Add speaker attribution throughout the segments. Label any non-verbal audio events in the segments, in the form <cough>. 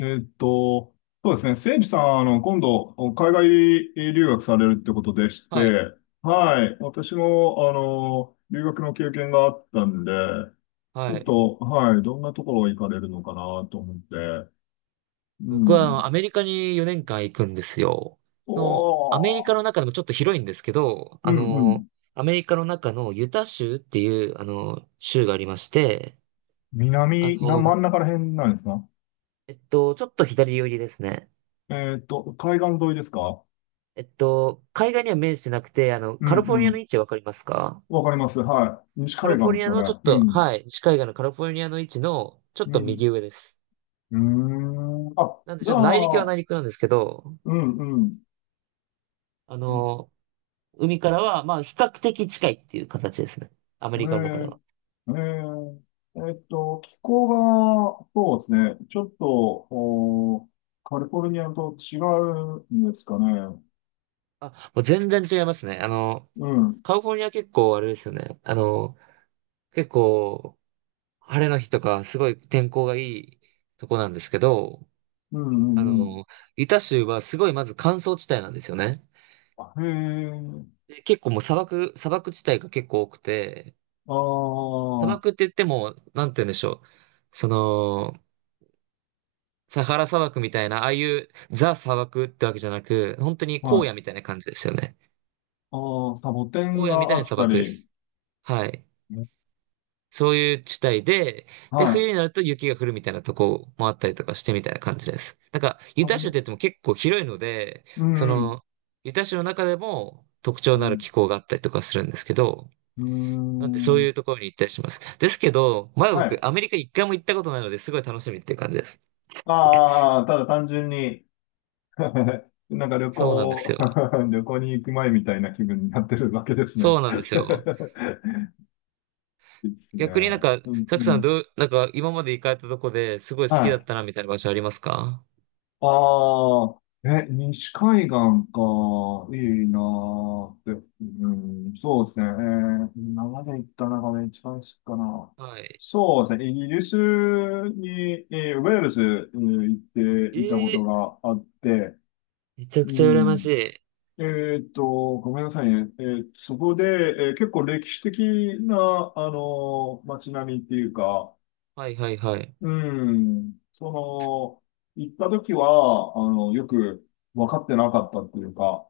Speaker 1: えっと、そうですね。せいじさん、今度、海外留学されるってことでし
Speaker 2: はい、
Speaker 1: て、はい。私も、留学の経験があったんで、ちょ
Speaker 2: は
Speaker 1: っ
Speaker 2: い。
Speaker 1: と、はい。どんなところ行かれるのかなと思って。う
Speaker 2: 僕は
Speaker 1: ん。
Speaker 2: アメリカに4年間行くんですよ。
Speaker 1: お
Speaker 2: アメリカ
Speaker 1: ー、
Speaker 2: の中でもちょっと広いんですけど、
Speaker 1: うんうん。
Speaker 2: アメリカの中のユタ州っていう、州がありまして、あ
Speaker 1: 真
Speaker 2: の、
Speaker 1: ん中ら辺なんですか？
Speaker 2: ちょっと左寄りですね。
Speaker 1: 海岸沿いですか？
Speaker 2: 海岸には面してなくて、
Speaker 1: うん
Speaker 2: カリフォル
Speaker 1: う
Speaker 2: ニアの
Speaker 1: ん。
Speaker 2: 位置わかりますか？
Speaker 1: わかります。はい。西
Speaker 2: カリ
Speaker 1: 海
Speaker 2: フォ
Speaker 1: 岸
Speaker 2: ル
Speaker 1: で
Speaker 2: ニ
Speaker 1: す
Speaker 2: ア
Speaker 1: よね。
Speaker 2: のちょっ
Speaker 1: う
Speaker 2: と、
Speaker 1: ん。
Speaker 2: はい、西海岸のカリフォルニアの位置のちょっ
Speaker 1: う
Speaker 2: と右
Speaker 1: ん。
Speaker 2: 上です。
Speaker 1: うーん。あ、
Speaker 2: なんで、
Speaker 1: じ
Speaker 2: ちょ
Speaker 1: ゃ
Speaker 2: っと内陸は内
Speaker 1: あ、
Speaker 2: 陸なんですけど、
Speaker 1: うん、うん。
Speaker 2: あ
Speaker 1: うん
Speaker 2: の、海からは、まあ、比較的近いっていう形ですね。アメ
Speaker 1: へ
Speaker 2: リカの中で
Speaker 1: え
Speaker 2: は。
Speaker 1: ー、へえー。気候が、そうですね。ちょっと、カリフォルニアと違うんですかね。
Speaker 2: あ、もう全然違いますね。
Speaker 1: うん、うん、
Speaker 2: カリフォルニア結構あれですよね。結構、晴れの日とか、すごい天候がいいとこなんですけど、
Speaker 1: う
Speaker 2: あ
Speaker 1: ん、うん。
Speaker 2: の、ユタ州はすごいまず乾燥地帯なんですよね。
Speaker 1: あへえ、
Speaker 2: で結構もう砂漠地帯が結構多くて、
Speaker 1: ああ、
Speaker 2: 砂
Speaker 1: は
Speaker 2: 漠って言っても、なんて言うんでしょう。その、サハラ砂漠みたいな、ああいうザ砂漠ってわけじゃなく、本当に荒野
Speaker 1: い。
Speaker 2: みたいな感じですよね。
Speaker 1: ああ、サボテン
Speaker 2: 荒野み
Speaker 1: が
Speaker 2: たい
Speaker 1: あ
Speaker 2: な
Speaker 1: っ
Speaker 2: 砂
Speaker 1: た
Speaker 2: 漠で
Speaker 1: り、
Speaker 2: す。はい。
Speaker 1: ね
Speaker 2: そういう地帯で、で、
Speaker 1: は
Speaker 2: 冬に
Speaker 1: い。
Speaker 2: なると雪が降るみたいなとこもあったりとかしてみたいな感じです。なんか、ユ
Speaker 1: あ
Speaker 2: タ州っ
Speaker 1: の、
Speaker 2: て言っても結構広いので、
Speaker 1: う
Speaker 2: そ
Speaker 1: ん、うん、
Speaker 2: の、ユタ州の中でも特徴のある気候があったりとかするんですけど、
Speaker 1: う
Speaker 2: なんでそ
Speaker 1: ん、う
Speaker 2: う
Speaker 1: ー
Speaker 2: い
Speaker 1: ん
Speaker 2: うところに行ったりします。ですけど、まだ
Speaker 1: は
Speaker 2: 僕、
Speaker 1: い。
Speaker 2: アメリカ一回も行ったことないので、すごい楽しみっていう感じです。
Speaker 1: ああ、ただ単純に、<laughs> なんか旅
Speaker 2: そうなんです
Speaker 1: 行、
Speaker 2: よ。
Speaker 1: <laughs> 旅行に行く前みたいな気分になってるわけですね。
Speaker 2: そうなんですよ。
Speaker 1: <laughs> いいですね。
Speaker 2: 逆になんか、
Speaker 1: うん、
Speaker 2: サク
Speaker 1: う
Speaker 2: さん
Speaker 1: ん。
Speaker 2: どう、なんか今まで行かれたとこですごい好
Speaker 1: は
Speaker 2: きだっ
Speaker 1: い。
Speaker 2: たなみたいな場所ありますか？
Speaker 1: ああ、西海岸か。いいなーって。うん、そうですね。今まで行った中で一番好きかな。
Speaker 2: はい。
Speaker 1: そうですね。イギリスに、ウェールズ、行っていた
Speaker 2: え
Speaker 1: こと
Speaker 2: え、
Speaker 1: があって、
Speaker 2: めちゃく
Speaker 1: う
Speaker 2: ちゃ羨まし
Speaker 1: ん。
Speaker 2: い。
Speaker 1: えごめんなさいね。そこで、結構歴史的な、街並みっていうか、
Speaker 2: はいはいはい。
Speaker 1: うん、その、行った時は、よく分かってなかったっていうか、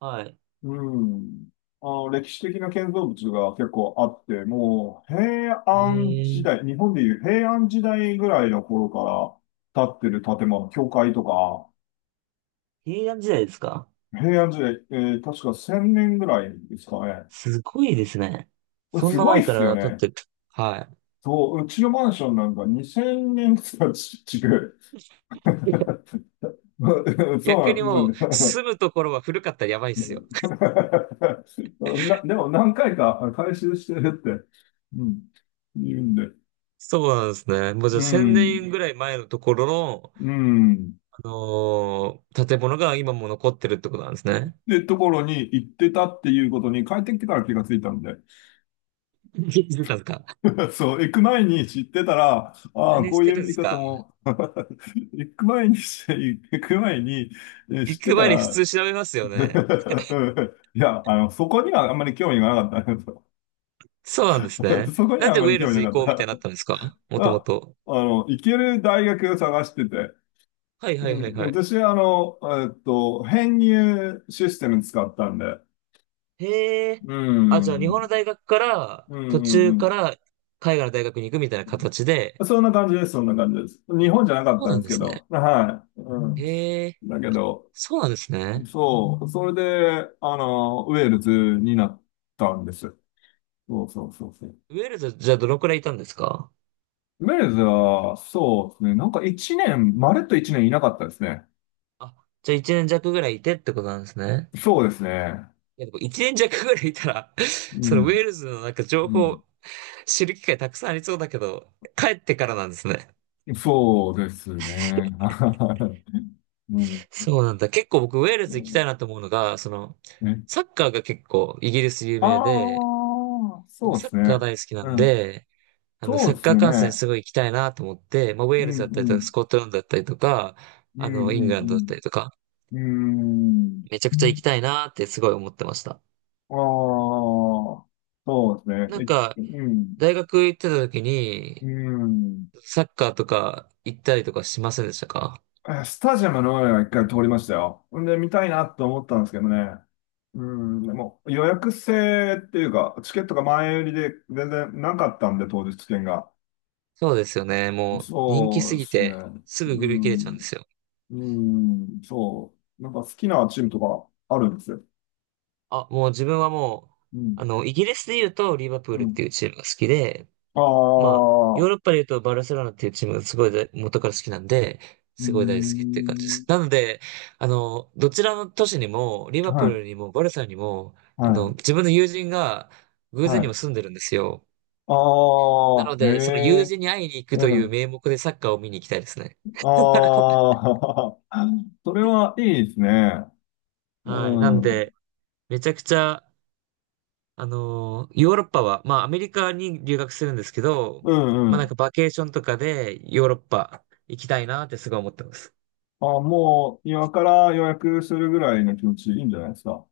Speaker 2: はい。
Speaker 1: うん、歴史的な建造物が結構あって、もう、平安時
Speaker 2: ええ、
Speaker 1: 代、日本でいう平安時代ぐらいの頃から建ってる建物、教会とか。
Speaker 2: 平安時代ですか？
Speaker 1: 平安時代、確か1000年ぐらいですかね。
Speaker 2: すごいですね。そん
Speaker 1: す
Speaker 2: な
Speaker 1: ごい
Speaker 2: 前
Speaker 1: っ
Speaker 2: か
Speaker 1: すよ
Speaker 2: ら経っ
Speaker 1: ね。
Speaker 2: てる。は
Speaker 1: そう、うちのマンションなんか2000年とかち違う。
Speaker 2: い。<laughs>
Speaker 1: <laughs> そう
Speaker 2: 逆
Speaker 1: な
Speaker 2: に
Speaker 1: ん、<laughs> もう
Speaker 2: もう、
Speaker 1: ね。
Speaker 2: 住むところは古かったらやばいっすよ。
Speaker 1: <laughs> でも何回か回収してるって、うん、言うんで。
Speaker 2: そうなんですね。もうじゃ
Speaker 1: う
Speaker 2: あ1000
Speaker 1: ん、
Speaker 2: 年ぐらい前のところの、
Speaker 1: うん。
Speaker 2: 建物が今も残ってるってことなんですね。
Speaker 1: で、ところに行ってたっていうことに帰ってきてから気がついたんで。
Speaker 2: <laughs> 何してたんですか？
Speaker 1: <laughs> そう、行く前に知ってたら、ああ、
Speaker 2: 何
Speaker 1: こ
Speaker 2: し
Speaker 1: う
Speaker 2: て
Speaker 1: いう
Speaker 2: るんで
Speaker 1: 見
Speaker 2: す
Speaker 1: 方
Speaker 2: か？
Speaker 1: も。 <laughs> 行く前に知
Speaker 2: 行
Speaker 1: って
Speaker 2: く
Speaker 1: た
Speaker 2: 前に普
Speaker 1: ら、
Speaker 2: 通調べますよね。
Speaker 1: <laughs> いや、そこにはあんまり興味がなかったんですよ。
Speaker 2: そうなんですね。
Speaker 1: <laughs> そこに
Speaker 2: なん
Speaker 1: はあ
Speaker 2: で
Speaker 1: ん
Speaker 2: ウ
Speaker 1: ま
Speaker 2: ェ
Speaker 1: り
Speaker 2: ール
Speaker 1: 興
Speaker 2: ズ
Speaker 1: 味
Speaker 2: 行
Speaker 1: なかっ
Speaker 2: こうみたいに
Speaker 1: た。
Speaker 2: なったんですか？
Speaker 1: <laughs>
Speaker 2: もとも
Speaker 1: あ、
Speaker 2: と。
Speaker 1: 行ける大学を探してて。
Speaker 2: はい
Speaker 1: う
Speaker 2: はいはい
Speaker 1: ん、
Speaker 2: はい。
Speaker 1: 私は、編入システム使ったんで。
Speaker 2: へえ。
Speaker 1: う
Speaker 2: あ、じゃあ
Speaker 1: ん、
Speaker 2: 日
Speaker 1: う
Speaker 2: 本
Speaker 1: ん、
Speaker 2: の大学から、
Speaker 1: う
Speaker 2: 途
Speaker 1: ん、う
Speaker 2: 中か
Speaker 1: ん。
Speaker 2: ら海外の大学に行くみたいな形で。
Speaker 1: そんな感じです、そんな感じです。日本じゃなかっ
Speaker 2: そう
Speaker 1: たん
Speaker 2: な
Speaker 1: で
Speaker 2: ん
Speaker 1: す
Speaker 2: で
Speaker 1: け
Speaker 2: すね。
Speaker 1: ど。はい。うん。
Speaker 2: へえ。
Speaker 1: だけど、
Speaker 2: そうなんですね。
Speaker 1: そう、それで、ウェールズになったんです。そうそうそうそう。
Speaker 2: ウェールズ、じゃあどのくらいいたんですか？
Speaker 1: ウェールズは、そうですね。なんか一年、まるっと一年いなかったですね。
Speaker 2: あ、じゃあ1年弱ぐらいいてってことなんですね。
Speaker 1: そうですね。
Speaker 2: いや、でも1年弱ぐらいいたら <laughs>
Speaker 1: う
Speaker 2: そのウェ
Speaker 1: ん。
Speaker 2: ールズのなんか
Speaker 1: う
Speaker 2: 情
Speaker 1: ん。
Speaker 2: 報知る機会たくさんありそうだけど、帰ってからなんですね。
Speaker 1: そうですね。<laughs> はいうん。
Speaker 2: そうなんだ。結構僕ウェールズ行きたいなと思うのが、その、
Speaker 1: ね。
Speaker 2: サッカーが結構イギリス有
Speaker 1: あ
Speaker 2: 名で、
Speaker 1: あ、そ
Speaker 2: 僕
Speaker 1: うで
Speaker 2: サッ
Speaker 1: す
Speaker 2: カー
Speaker 1: ね。
Speaker 2: 大好きなん
Speaker 1: うん。
Speaker 2: で、
Speaker 1: そ
Speaker 2: サ
Speaker 1: う
Speaker 2: ッ
Speaker 1: です
Speaker 2: カー観戦
Speaker 1: ね。
Speaker 2: すごい行きたいなと思って、まあ、ウェー
Speaker 1: うん、
Speaker 2: ル
Speaker 1: う
Speaker 2: ズだったりとか、
Speaker 1: ん。
Speaker 2: スコットランドだったりとか、
Speaker 1: う
Speaker 2: イング
Speaker 1: ん、
Speaker 2: ランドだったりとか、
Speaker 1: うん、うん。うん。
Speaker 2: めちゃくちゃ行きたいなってすごい思ってました。
Speaker 1: ああ、そうです
Speaker 2: なん
Speaker 1: ね。
Speaker 2: か、
Speaker 1: え、うん。
Speaker 2: 大学行ってた時に、
Speaker 1: うん。
Speaker 2: サッカーとか行ったりとかしませんでしたか？
Speaker 1: スタジアムの上は一回通りましたよ。んで、見たいなと思ったんですけどね。うん、でも予約制っていうか、チケットが前売りで全然なかったんで、当日券が。
Speaker 2: そうですよね。もう人気
Speaker 1: そ
Speaker 2: す
Speaker 1: うで
Speaker 2: ぎ
Speaker 1: すね。
Speaker 2: て、すぐ
Speaker 1: う
Speaker 2: 売り切れちゃうんで
Speaker 1: ん、
Speaker 2: すよ。
Speaker 1: うん、そう。なんか好きなチームとかあるんですよ。
Speaker 2: あ、もう自分はもう、
Speaker 1: うん、
Speaker 2: イギリスで言うと、リバプー
Speaker 1: う
Speaker 2: ルっ
Speaker 1: ん。
Speaker 2: ていうチームが好きで、
Speaker 1: あ
Speaker 2: まあ、ヨー
Speaker 1: あ、
Speaker 2: ロッパで言うとバルセロナっていうチームがすごい大元から好きなんで、
Speaker 1: う
Speaker 2: すごい大好きっていう感じで
Speaker 1: ん、
Speaker 2: す。<laughs> なので、どちらの都市にも、リバプー
Speaker 1: はい、
Speaker 2: ルにもバルサにも、
Speaker 1: は
Speaker 2: 自分の友人が
Speaker 1: い、
Speaker 2: 偶
Speaker 1: は
Speaker 2: 然にも
Speaker 1: い。
Speaker 2: 住んでるんですよ。な
Speaker 1: あ
Speaker 2: の
Speaker 1: あ、へ
Speaker 2: で、その友
Speaker 1: え、
Speaker 2: 人に会いに行くと
Speaker 1: う
Speaker 2: いう
Speaker 1: ん、
Speaker 2: 名目でサッカーを見に行きたいですね。<laughs>
Speaker 1: ああ、<laughs> それはいいですね。
Speaker 2: はい。なん
Speaker 1: うん。
Speaker 2: で、めちゃくちゃ、ヨーロッパは、まあ、アメリカに留学するんですけど、
Speaker 1: うん
Speaker 2: ま
Speaker 1: う
Speaker 2: あ、なん
Speaker 1: ん。
Speaker 2: かバケーションとかでヨーロッパ行きたいなってすごい思ってます。
Speaker 1: あ、もう今から予約するぐらいの気持ちいいんじゃないですか。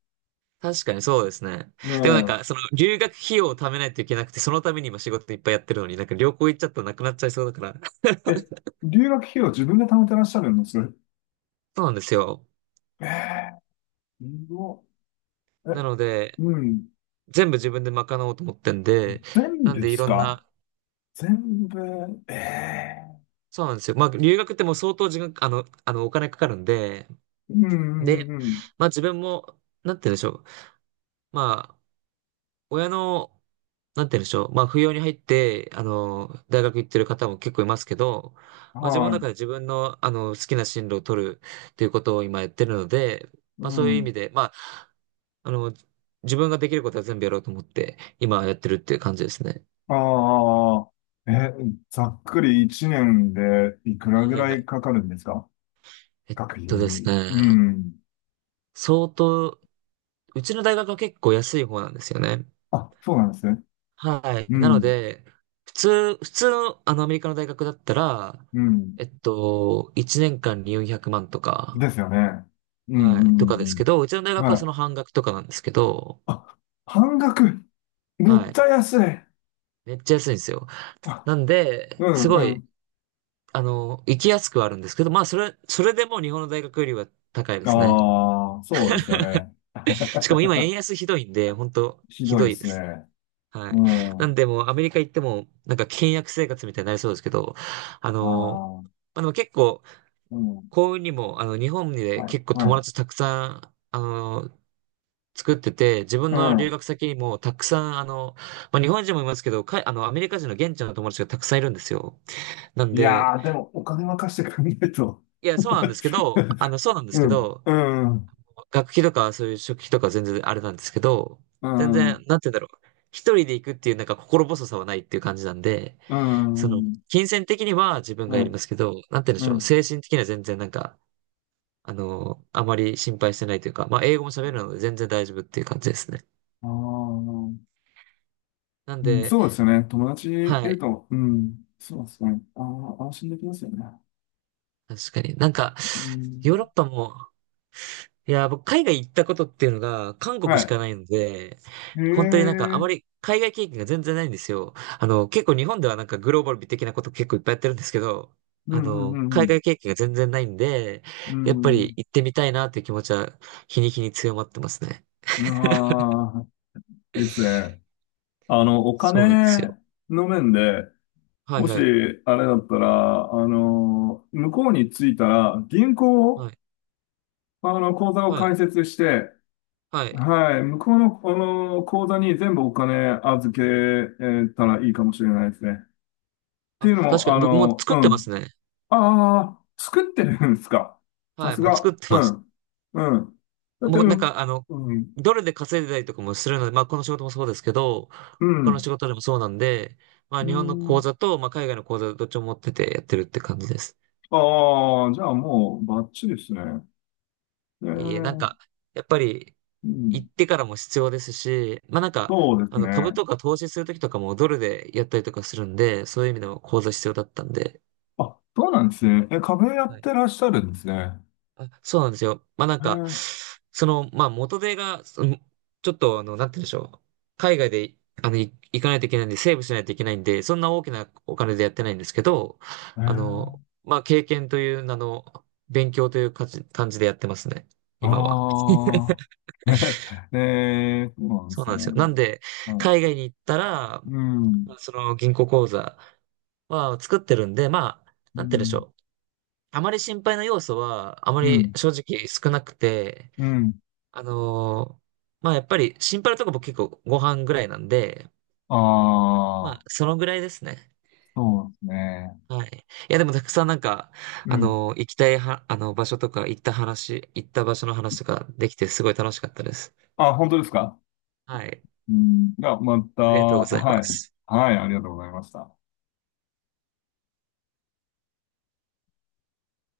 Speaker 2: 確かにそうですね。でもなんか、そ
Speaker 1: ね
Speaker 2: の、留学費用を貯めないといけなくて、そのために今仕事いっぱいやってるのに、なんか旅行行っちゃったらなくなっちゃいそうだから。
Speaker 1: え。留学費用自分で貯めてらっしゃるんです？
Speaker 2: <laughs> そうなんですよ。
Speaker 1: ええー、すごい
Speaker 2: なので、
Speaker 1: うん。
Speaker 2: 全部自分で賄おうと思ってんで、
Speaker 1: 全
Speaker 2: なん
Speaker 1: 部で
Speaker 2: でい
Speaker 1: す
Speaker 2: ろん
Speaker 1: か？
Speaker 2: な、
Speaker 1: 全部。ええ
Speaker 2: そうなんですよ。まあ、留学ってもう相当時間、お金かかるんで、
Speaker 1: うんうん
Speaker 2: で、
Speaker 1: うんうん。
Speaker 2: まあ自分も、なんて言うんでしょう。まあ、親のなんて言うんでしょう。まあ、不要に入って、大学行ってる方も結構いますけど、まあ、自分
Speaker 1: は
Speaker 2: の
Speaker 1: い。
Speaker 2: 中で自分の、好きな進路を取るっていうことを今やってるので、
Speaker 1: う
Speaker 2: まあ、そういう意
Speaker 1: ん。
Speaker 2: 味で、まあ、あの、自分ができることは全部やろうと思って、今やってるっていう感じですね。
Speaker 1: ああ。え、ざっくり1年でいくら
Speaker 2: はい
Speaker 1: ぐ
Speaker 2: はい
Speaker 1: ら
Speaker 2: は
Speaker 1: い
Speaker 2: い。
Speaker 1: かかるんですか？
Speaker 2: えっ
Speaker 1: 学費
Speaker 2: です
Speaker 1: に。
Speaker 2: ね、
Speaker 1: うん。
Speaker 2: 相当、うちの大学は結構安い方なんですよね。
Speaker 1: あ、そうなんですね。
Speaker 2: は
Speaker 1: う
Speaker 2: い。なの
Speaker 1: ん。
Speaker 2: で、普通の、アメリカの大学だったら、
Speaker 1: うん。
Speaker 2: 1年間に400万とか、
Speaker 1: ですよね。うん
Speaker 2: はい。
Speaker 1: う
Speaker 2: と
Speaker 1: ん
Speaker 2: か
Speaker 1: う
Speaker 2: で
Speaker 1: んう
Speaker 2: すけ
Speaker 1: ん。
Speaker 2: ど、うちの大学は
Speaker 1: は
Speaker 2: その
Speaker 1: い。
Speaker 2: 半額とかなんですけど、
Speaker 1: あ、半額。め
Speaker 2: は
Speaker 1: っちゃ
Speaker 2: い。
Speaker 1: 安い。
Speaker 2: めっちゃ安いんですよ。
Speaker 1: あ、
Speaker 2: なんで、
Speaker 1: う
Speaker 2: すご
Speaker 1: んう
Speaker 2: い、
Speaker 1: ん。
Speaker 2: 行きやすくはあるんですけど、まあ、それでも日本の大学よりは高いですね。
Speaker 1: ああ、そうですよね。
Speaker 2: しかも
Speaker 1: <laughs>
Speaker 2: 今円安ひどいんで、本当
Speaker 1: ひ
Speaker 2: ひ
Speaker 1: どい
Speaker 2: ど
Speaker 1: で
Speaker 2: いで
Speaker 1: す
Speaker 2: す。
Speaker 1: ね。
Speaker 2: は
Speaker 1: う
Speaker 2: い。
Speaker 1: ん。
Speaker 2: な
Speaker 1: あ
Speaker 2: んで、もうアメリカ行っても、なんか倹約生活みたいになりそうですけど、あの、
Speaker 1: あ、
Speaker 2: まあ、でも結構、
Speaker 1: うん。
Speaker 2: 幸運にも、日本で
Speaker 1: はい、
Speaker 2: 結構友
Speaker 1: は
Speaker 2: 達たくさん、作ってて、自分
Speaker 1: い。う
Speaker 2: の留
Speaker 1: ん。
Speaker 2: 学先にもたくさん、まあ、日本人もいますけど、か、あの、アメリカ人の現地の友達がたくさんいるんですよ。なん
Speaker 1: い
Speaker 2: で、
Speaker 1: やー、でもお金任せてくれないと。
Speaker 2: いや、そうなんですけ
Speaker 1: <laughs>
Speaker 2: ど、あの、そうなんで
Speaker 1: う
Speaker 2: すけ
Speaker 1: ん、
Speaker 2: ど、
Speaker 1: うん、
Speaker 2: 学費とかそういう食費とか全然あれなんですけど、
Speaker 1: う
Speaker 2: 全
Speaker 1: ん、
Speaker 2: 然、なんて言うんだろう。一人で行くっていうなんか心細さはないっていう感じなんで、
Speaker 1: う
Speaker 2: そ
Speaker 1: ん、う
Speaker 2: の、
Speaker 1: ん、
Speaker 2: 金銭的には自分がや
Speaker 1: は
Speaker 2: り
Speaker 1: い、
Speaker 2: ますけど、なんて言うんで
Speaker 1: う
Speaker 2: しょう。
Speaker 1: ん。
Speaker 2: 精神的には全然なんか、あまり心配してないというか、まあ、英語も喋るので全然大丈夫っていう感じですね。
Speaker 1: ああ、
Speaker 2: なん
Speaker 1: うん、
Speaker 2: で、
Speaker 1: そうですね。友達い
Speaker 2: は
Speaker 1: る
Speaker 2: い。
Speaker 1: と、うん、そうですね。ああ、安心できますよね。
Speaker 2: 確かに。なんか、
Speaker 1: う
Speaker 2: ヨーロ
Speaker 1: ん、
Speaker 2: ッパも、いや、僕、海外行ったことっていうのが、韓国
Speaker 1: は
Speaker 2: しか
Speaker 1: い。
Speaker 2: ないので、
Speaker 1: へえ、
Speaker 2: 本当になんか、あ
Speaker 1: う
Speaker 2: ま
Speaker 1: ん
Speaker 2: り海外経験が全然ないんですよ。結構日本ではなんかグローバル的なこと結構いっぱいやってるんですけど、
Speaker 1: うんう
Speaker 2: 海
Speaker 1: ん
Speaker 2: 外経験が全然ないんで、
Speaker 1: う
Speaker 2: やっぱり
Speaker 1: ん。
Speaker 2: 行ってみたいなっていう気持ちは、日に日に強まってますね。
Speaker 1: うん、ああ、いいですね。お
Speaker 2: そうなんですよ。
Speaker 1: 金の面で、
Speaker 2: は
Speaker 1: も
Speaker 2: い
Speaker 1: し、
Speaker 2: はい。
Speaker 1: あれだったら、向こうに着いたら、銀行
Speaker 2: は
Speaker 1: を、
Speaker 2: い。
Speaker 1: 口座を
Speaker 2: はい。
Speaker 1: 開設して、
Speaker 2: はい。
Speaker 1: はい、向こうの、口座に全部お金預けたらいいかもしれないですね。って
Speaker 2: あ、
Speaker 1: いうの
Speaker 2: 確か
Speaker 1: も、
Speaker 2: に僕もう作
Speaker 1: う
Speaker 2: ってます
Speaker 1: ん。
Speaker 2: ね。
Speaker 1: ああ、作ってるんですか。さ
Speaker 2: はい。
Speaker 1: す
Speaker 2: もう作っ
Speaker 1: が。
Speaker 2: て
Speaker 1: う
Speaker 2: ます。
Speaker 1: ん。うん。だって、
Speaker 2: も
Speaker 1: う
Speaker 2: うなん
Speaker 1: ん。
Speaker 2: か、
Speaker 1: うん。
Speaker 2: ドルで稼いでたりとかもするので、まあ、この仕事もそうですけど、
Speaker 1: う
Speaker 2: 他の
Speaker 1: ん。
Speaker 2: 仕事でもそうなんで、まあ、
Speaker 1: う
Speaker 2: 日本の口
Speaker 1: ん
Speaker 2: 座と、まあ、海外の口座どっちも持っててやってるって感じです。
Speaker 1: ああ、じゃあもうバッチリですね。え
Speaker 2: いえいえ、なん
Speaker 1: ー、
Speaker 2: か、やっぱり、
Speaker 1: う
Speaker 2: 行
Speaker 1: ん。
Speaker 2: ってからも必要ですし、まあ、なんか、
Speaker 1: そうです
Speaker 2: 株
Speaker 1: ね。
Speaker 2: とか投資するときとかもドルでやったりとかするんで、そういう意味でも口座必要だったんで、
Speaker 1: あ、そうなんですね。壁やっ
Speaker 2: はい
Speaker 1: てらっしゃるんですね。
Speaker 2: あ、そうなんですよ。まあなん
Speaker 1: え
Speaker 2: か、
Speaker 1: ー、
Speaker 2: その、まあ元手が、そのちょっとなんて言うんでしょう。海外で、行かないといけないんで、セーブしないといけないんで、そんな大きなお金でやってないんですけど、
Speaker 1: えー、
Speaker 2: まあ経験という名の、勉強という感じでやってますね。今は。
Speaker 1: ああ。<laughs> そうなんで
Speaker 2: そう
Speaker 1: す
Speaker 2: な
Speaker 1: ね。
Speaker 2: んですよ。なんで、
Speaker 1: は
Speaker 2: 海
Speaker 1: い
Speaker 2: 外に行ったら、
Speaker 1: う
Speaker 2: ま
Speaker 1: ん。
Speaker 2: あその銀行口座は作ってるんで、まあ、
Speaker 1: う
Speaker 2: なんて言うんでし
Speaker 1: ん。
Speaker 2: ょう。あまり心配な要素は、あま
Speaker 1: う
Speaker 2: り
Speaker 1: ん。
Speaker 2: 正直少なくて、
Speaker 1: うん。
Speaker 2: あのーまあやっぱりシンパラとか僕結構ご飯ぐらいなんで、ま
Speaker 1: あ
Speaker 2: あ
Speaker 1: あ、
Speaker 2: そのぐらいですね。
Speaker 1: そうですね。
Speaker 2: はい。いやでもたくさんなんか、
Speaker 1: うん。
Speaker 2: 行きたいは、あの場所とか行った場所の話とかできてすごい楽しかったです。
Speaker 1: あ、本当ですか？
Speaker 2: はい。
Speaker 1: うん。また、
Speaker 2: ありがとうございま
Speaker 1: はい。
Speaker 2: す。
Speaker 1: はい、ありがとうございました。